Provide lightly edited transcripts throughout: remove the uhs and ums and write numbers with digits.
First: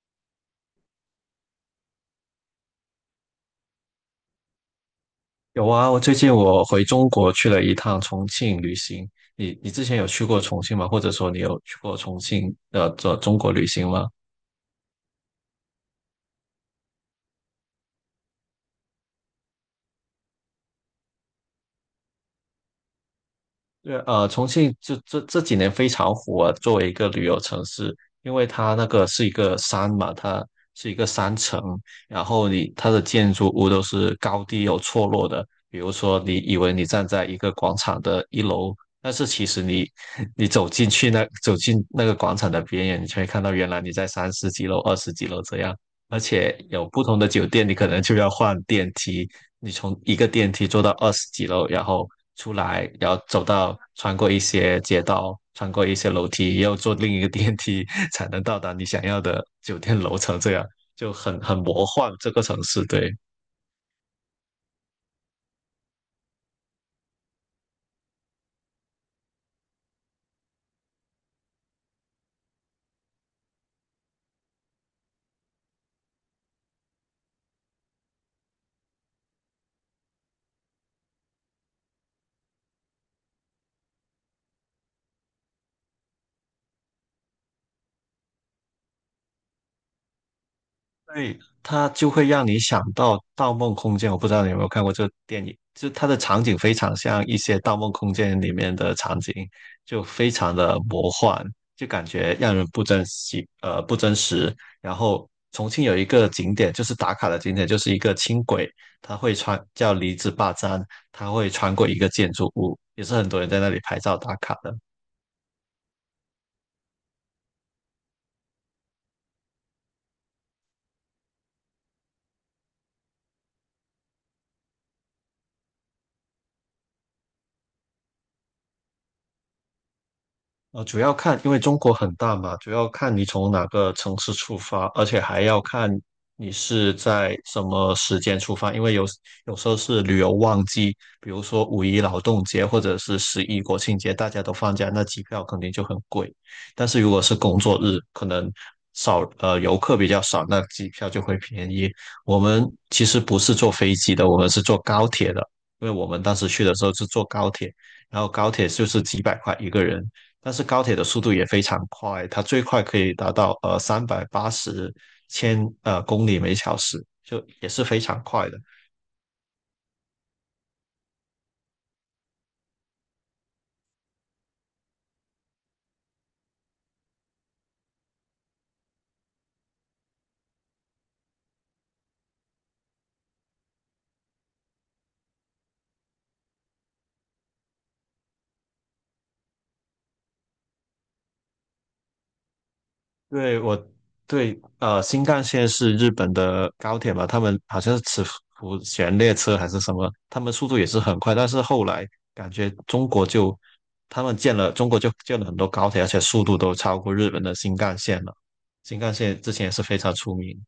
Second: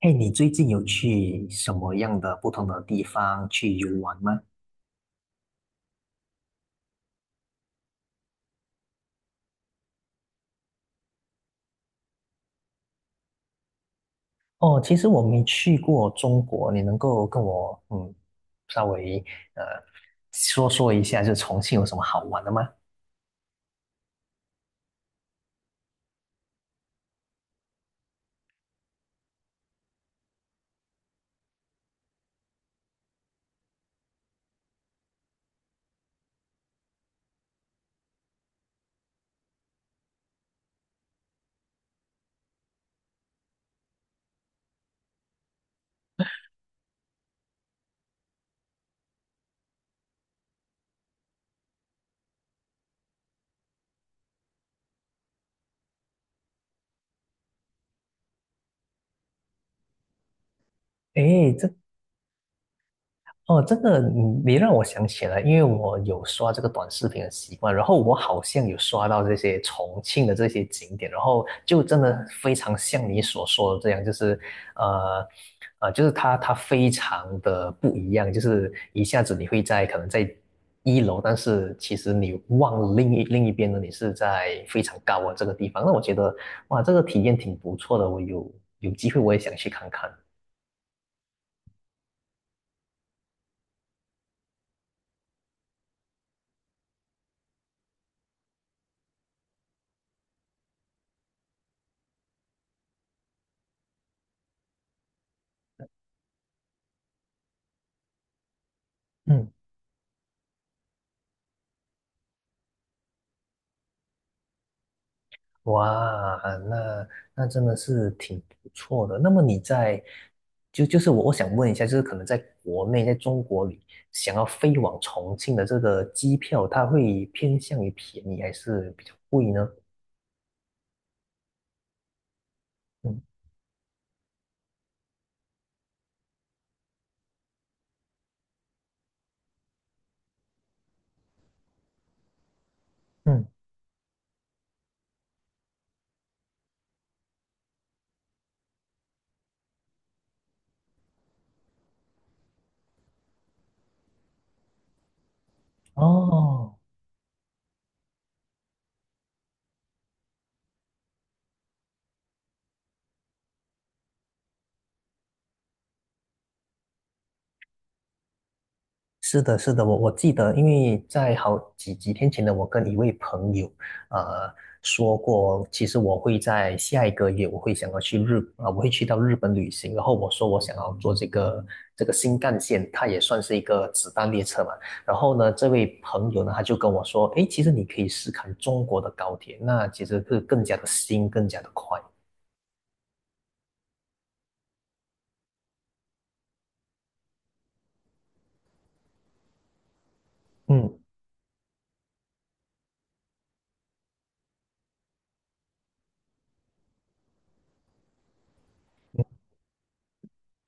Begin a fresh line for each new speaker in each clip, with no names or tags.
哎，你最近有去什么样的不同的地方去游玩吗？
有啊，我最近回中国去了一趟重庆旅行。你之前有去过重庆吗？或者说你有去过重庆的这中国旅行吗？
哦，其实我没去过中国，你能够跟我嗯稍微呃说说一下，就重庆有什么好玩的吗？
对，重庆就这几年非常火，作为一个旅游城市，因为它那个是一个山嘛，它是一个山城。然后它的建筑物都是高低有错落的。比如说，你以为你站在一个广场的一楼，但是其实你 你走进那个广场的边缘，你就会看到原来你在三十几楼、二十几楼这样，而且有不同的酒店，你可能就要换电梯，你从一个电梯坐到二十几楼，然后出来，然后穿过一些街道，穿过一些楼梯，又坐另一个电梯 才能到达你想要的酒店楼层，这样就很
诶，
很
这
魔幻这个城市，对。
哦，这个你让我想起来，因为我有刷这个短视频的习惯，然后我好像有刷到这些重庆的这些景点，然后就真的非常像你所说的这样，就是呃就是它非常的不一样，就是一下子你会在可能在一楼，但是其实你望了另一边呢，你是在非常高的这个地方，那我觉得哇，这个体验挺不错的，我有机会我也想去看看。
对，它就会让你想到《盗梦空间》。我不知道你有没有看过这个电影，就它的场景非常像一些《盗梦空间》里面的场景，就非常的魔幻，就感觉让人不真实，不真实。然后重庆有一个景点，就是打卡的景点，就是一个轻轨，它会
嗯。
穿叫离子坝站，它会穿过一个建筑物，也是很多人在那里拍照打卡的。
哇，那那真的是挺不错的。那么你在就就是我想问一下，就是可能在国内，在中国里，想要飞往重庆的这个机票，它会偏向于便宜还是比较贵呢？
主要看，因为中国很大嘛，主要看
嗯。
你从哪个城市出发，而且还要看你是在什么时间出发，因为有时候是旅游旺季，比如说五一劳动节或者是十
嗯，
一国庆节，大家都放假，那机票肯定就很贵。但是如果是工作日，可能游客比较少，那机票就会便宜。我们其实不是坐飞机的，我们是坐高铁的，因为我们当时去的
哦，
时候是坐高铁。然后高铁就是几百块一个人，但是高铁的速度也非常快，它最快可以达到380公里每小时，就也是非常快的。
是的，是的，我记得，因为在好几天前呢，我跟一位朋友，呃，说过，其实我会在下一个月，我会想要去日，啊、我会去到日本旅行。然后我说我想要坐这个新干线，它也算是一个子弹列车嘛。然后呢，这位朋友呢，他就跟我说，诶，其实你可以试看中国的高铁，那其实是更加的新，更加的快。
对我对。新干线是日本的高铁嘛，他们好像是磁浮悬列车还是什么，他们速度也
嗯。
是很快，但是后来感觉中国就建了很多高铁，而且速度都超过日本的新干线了。新干线之前也是非常出名。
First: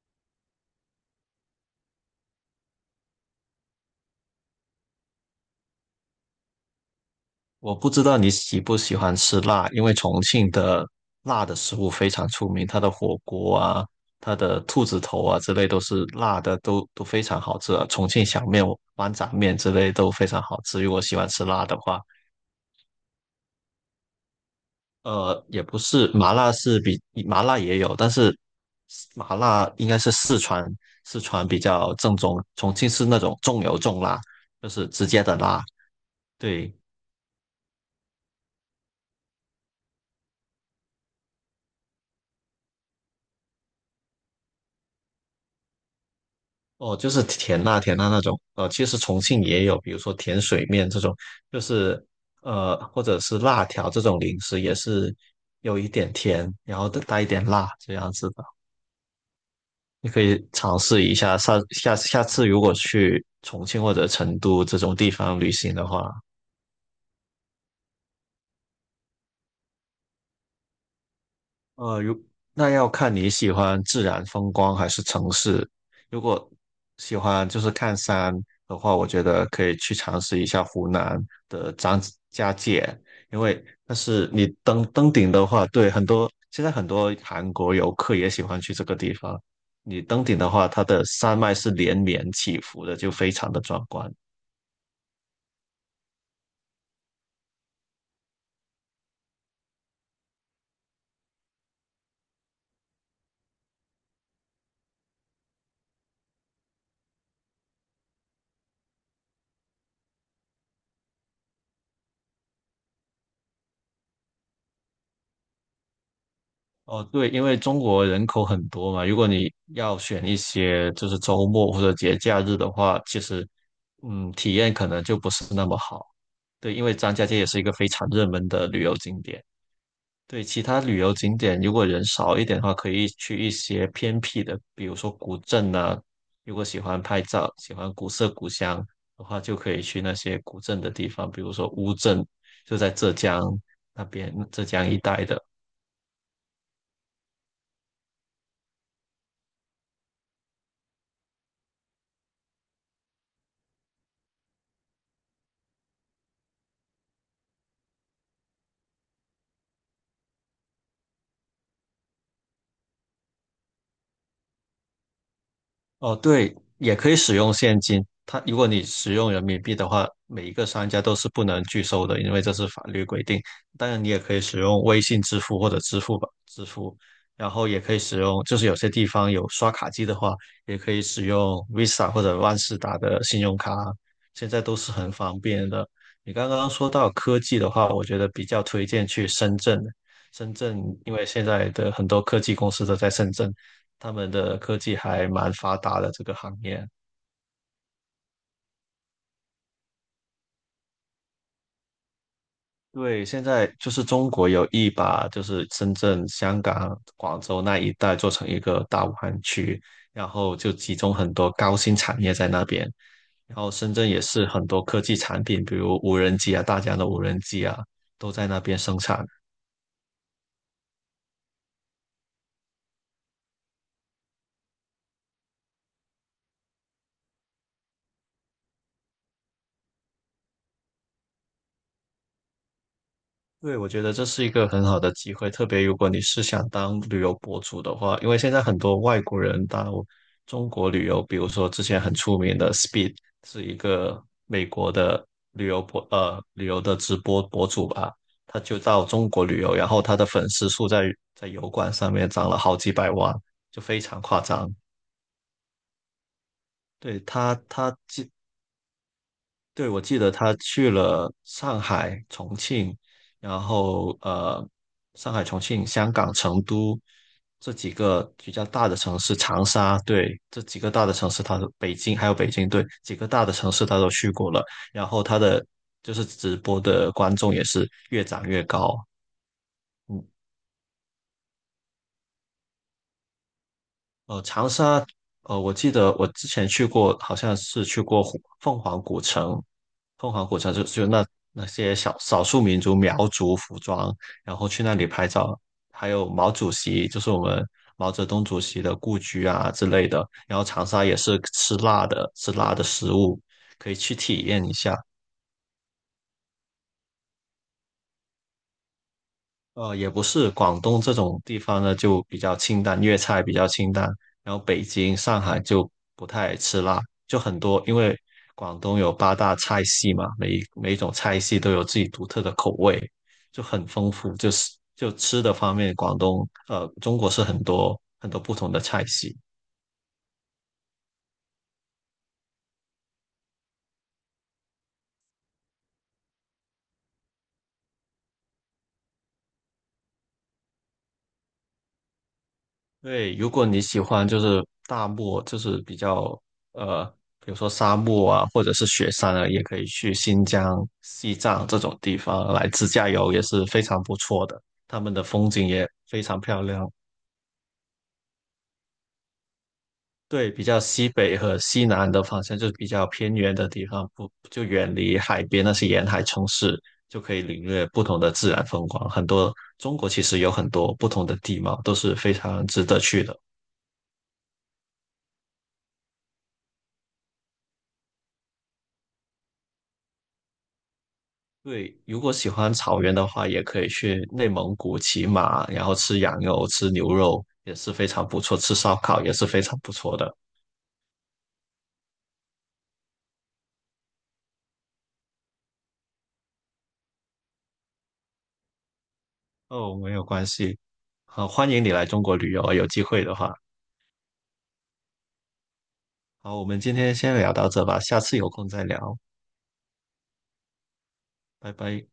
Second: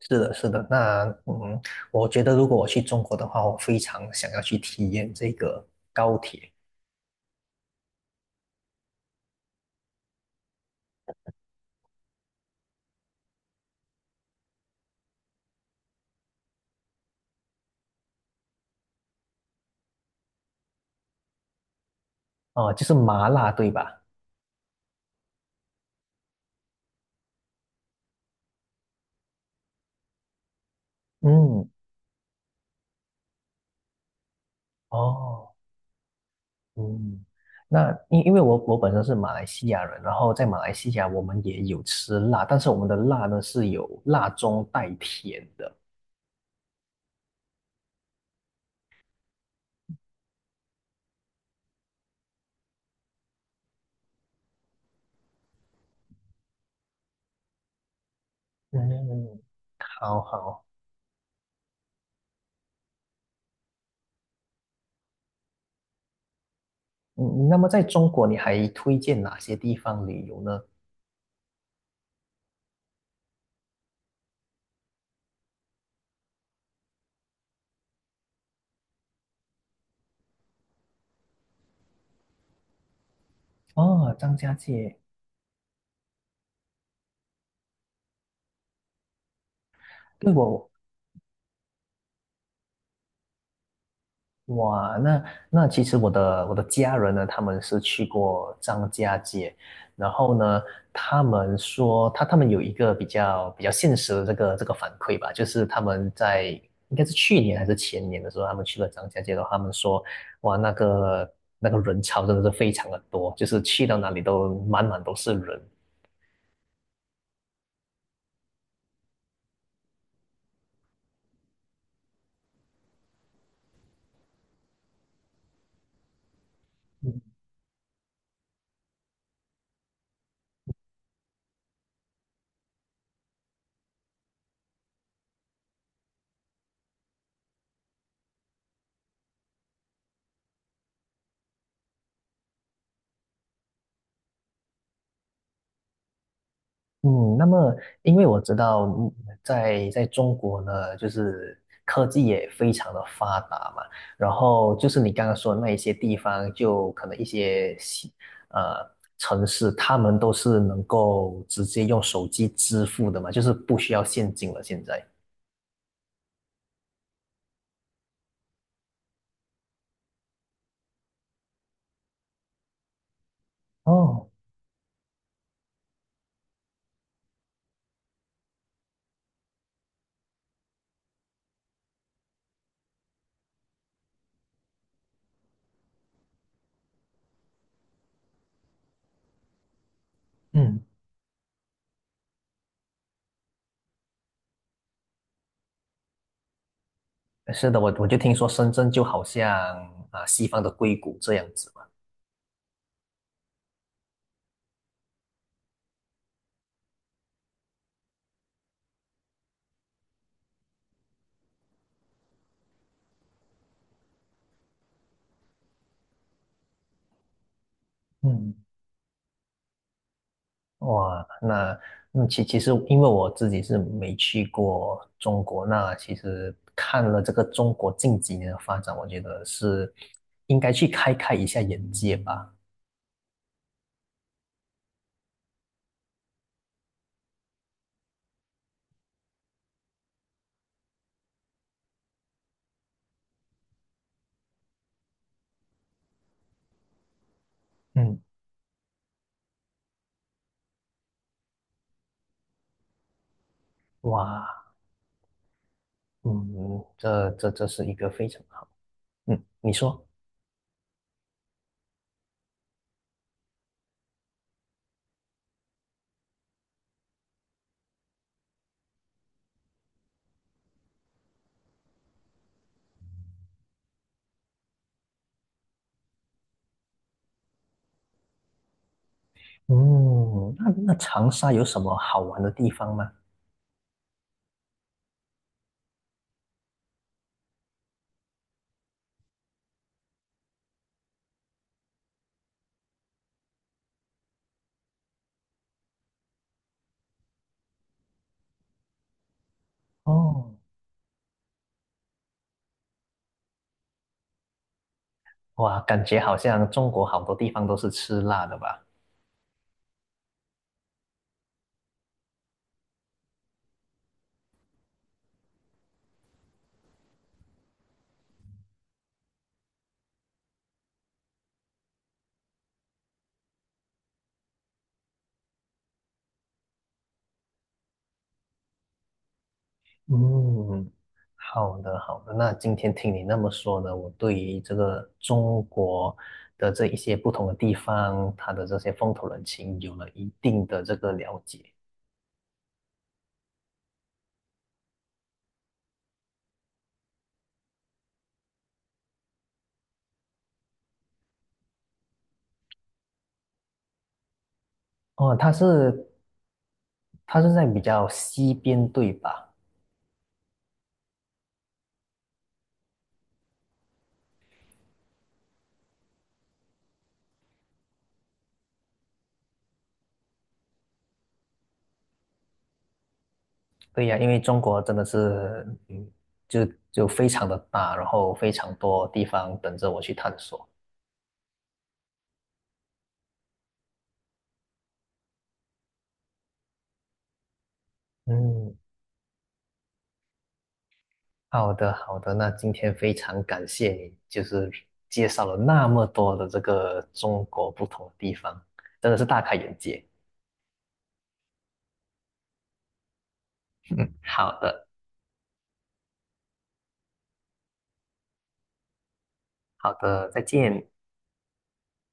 是的，是的，那嗯，我觉得如果我去中国的话，我非常想要去体验这个高铁。
我不知道你喜不喜欢吃辣，因为重庆的辣的食物非常出名，它的火锅啊、它的兔子头啊之类都是辣的，都非常好吃啊。重庆小面、豌杂面之类都非常好吃。如果喜欢吃辣的话，
哦，就是麻辣，对吧？
也不是麻辣是比麻辣也有，但是麻辣应该是四川，比
嗯。
较正宗，重庆是那种重油重辣，就是直接的
哦。
辣。对，
嗯，那因为我本身是马来西亚人，然后在马来西亚我们也有吃辣，但是我们的辣呢是有辣中带甜的。
哦，就是甜辣甜辣那种，其实重庆也有，比如说甜水面这种，就是或者是辣条这种零食，也是有一点甜，然后带一点辣这样子的，
嗯，
你
好
可以
好，
尝试一下。下次如果去重庆或者成都这种地方旅行的话，
嗯，那么在中国你还推荐哪些地方旅游呢？
呃，如那要看你喜欢自然风光还是城市。如果喜欢就是看山的话，我觉得可以去尝试一下湖南的张家界，但
哦，
是
张
你
家
登
界，
登顶的话，对很多现在很多韩国游客也喜欢去这个地方。你登
对
顶的话，
我。
它的山脉是连绵起伏的，就非常的壮观。
哇，那那其实我的家人呢，他们是去过张家界，然后呢，他们说他们有一个比较现实的这个反馈吧，就是他们在应该是去年还是前年的时候，他们去了张家界的话，他们说哇，那个人潮真的是非常的多，就是去到哪里都满满都是人。
哦，对，因为中国人口很多嘛，如果你要选一些就是周末或者节假日的话，其实，体验可能就不是那么好。对，因为张家界也是一个非常热门的旅游景点。对，其他旅游景点如果人少一点的话，可以去一些偏僻的，比如说古镇啊。如果喜欢拍照、喜欢古色古香的话，就可以去那些古镇的地方，比如说乌镇，就在浙江那边，浙江一带的。
嗯，那么因为我知道嗯在在中国呢，就是科技也非常的发达嘛，然后就是你刚刚说的那一些地方，就可能一些呃城市，他们都是能够直接用手机支付的嘛，就是不需要现金了。现在，
哦，对，也可以使用现金。它如果你使用人民币的话，每一个商家都是不能拒收的，因为这是法律规定。当然，你也
哦，
可以使用微信支付或者支付宝支付，然后也可以使用，就是有些地方有刷卡机的话，也可以使用 Visa 或者万事达的信用卡，现在都是很方便的。你刚刚说到科技的话，我觉得比较推荐去深圳。深圳
嗯。
因为现在的很多科技公司都在深圳，他们的科技还蛮发达的这个行业。
是的，我就听说深圳就好像啊西方的硅谷这样子嘛。
对，现在就是中国有意把就是深圳、香港、广州那一带做成一个大武汉区，然后就集中很多高新产业在那边。然后深圳也是很多科技产品，比如无人机啊，大疆的无人机啊，都在
嗯。
那边生产。
哇，那嗯，其实因为我自己是没去过中国，那其实看了这个中国近几年的发展，我觉得是应该去开一下眼界吧。
对，我觉得这是一个很好的机会，特别如果你是想当旅游博主的话，因为现在很多外国人到中国旅游，比如说之前很出名的 Speed 是一个美国的旅游的直播博主吧，
嗯，
他就到中国旅游，然后他的粉丝数在油管上面涨了好几百万，就非常夸
哇，
张。
嗯，
对，
这这这是一个非常好。嗯，你
对，我
说，
记得他去了上海、重庆，然后上海、重庆、香港、成都这几个比较大的城市，长沙，对，这几个大的城市他都，北京还有北京，对，几个大的城市他都去过了。然后他的就是直播的观众也是越涨越高，嗯。
嗯，那那长沙有什么好玩的地方吗？
长沙，我记得我之前去过，好像是去过凤凰古城。凤凰古城就那些小少数民族苗族服装，然后去那里拍照，还有毛主席，就是我们毛泽东主席的故居啊之类的。
哦，
然后长沙也是吃辣的，吃辣的食物，可以去体验一下。
哇，感觉好像中国好多地方都是吃辣的吧？
也不是，广东这种地方呢就比较清淡，粤菜比较清淡，然后北京、上海就不太吃辣，就很多，因为广东有八大菜系嘛，每一种菜系都有自己独特的口味，就很丰富，就是吃的方面，中国是很多很多不同的菜系。
嗯，好的好的。那今天听你那么说呢，我对于这个中国的这一些不同的地方，它的这些风土人情有了一定的这个了解。
对，如果你喜欢就是大漠，就是比较呃，比如说沙漠啊，或者是雪山啊，也可以去新疆、西藏这种地方来自驾游，也是非常不错的。他们的
哦，
风景也非常漂亮。
它是在比较西边对吧？
对，比较西北和西南的方向，就是比较偏远的地方，不就远离海边那些沿海城市，就可以领略不同的自然风光。中国其实有很多不同的地貌，都是非常值得去的。
对呀，因为中国真的是，嗯，就就非常的大，然后非常多地方等着我去探索。
对，如果喜欢草原的话，也可以去内蒙古骑马，然后吃羊肉、吃牛肉也是非常不错，吃
嗯，
烧烤也是非常不错的。
好的，好的，那今天非常感谢你，就是介绍了那么多的这个中国不同的地方，真的是大开眼
哦，
界。
没有关系，好，欢迎你来中国旅游，有机会的话。
嗯，好的，
好，我们今天先聊到这吧，下次有空再聊，
好的，再见。
拜拜。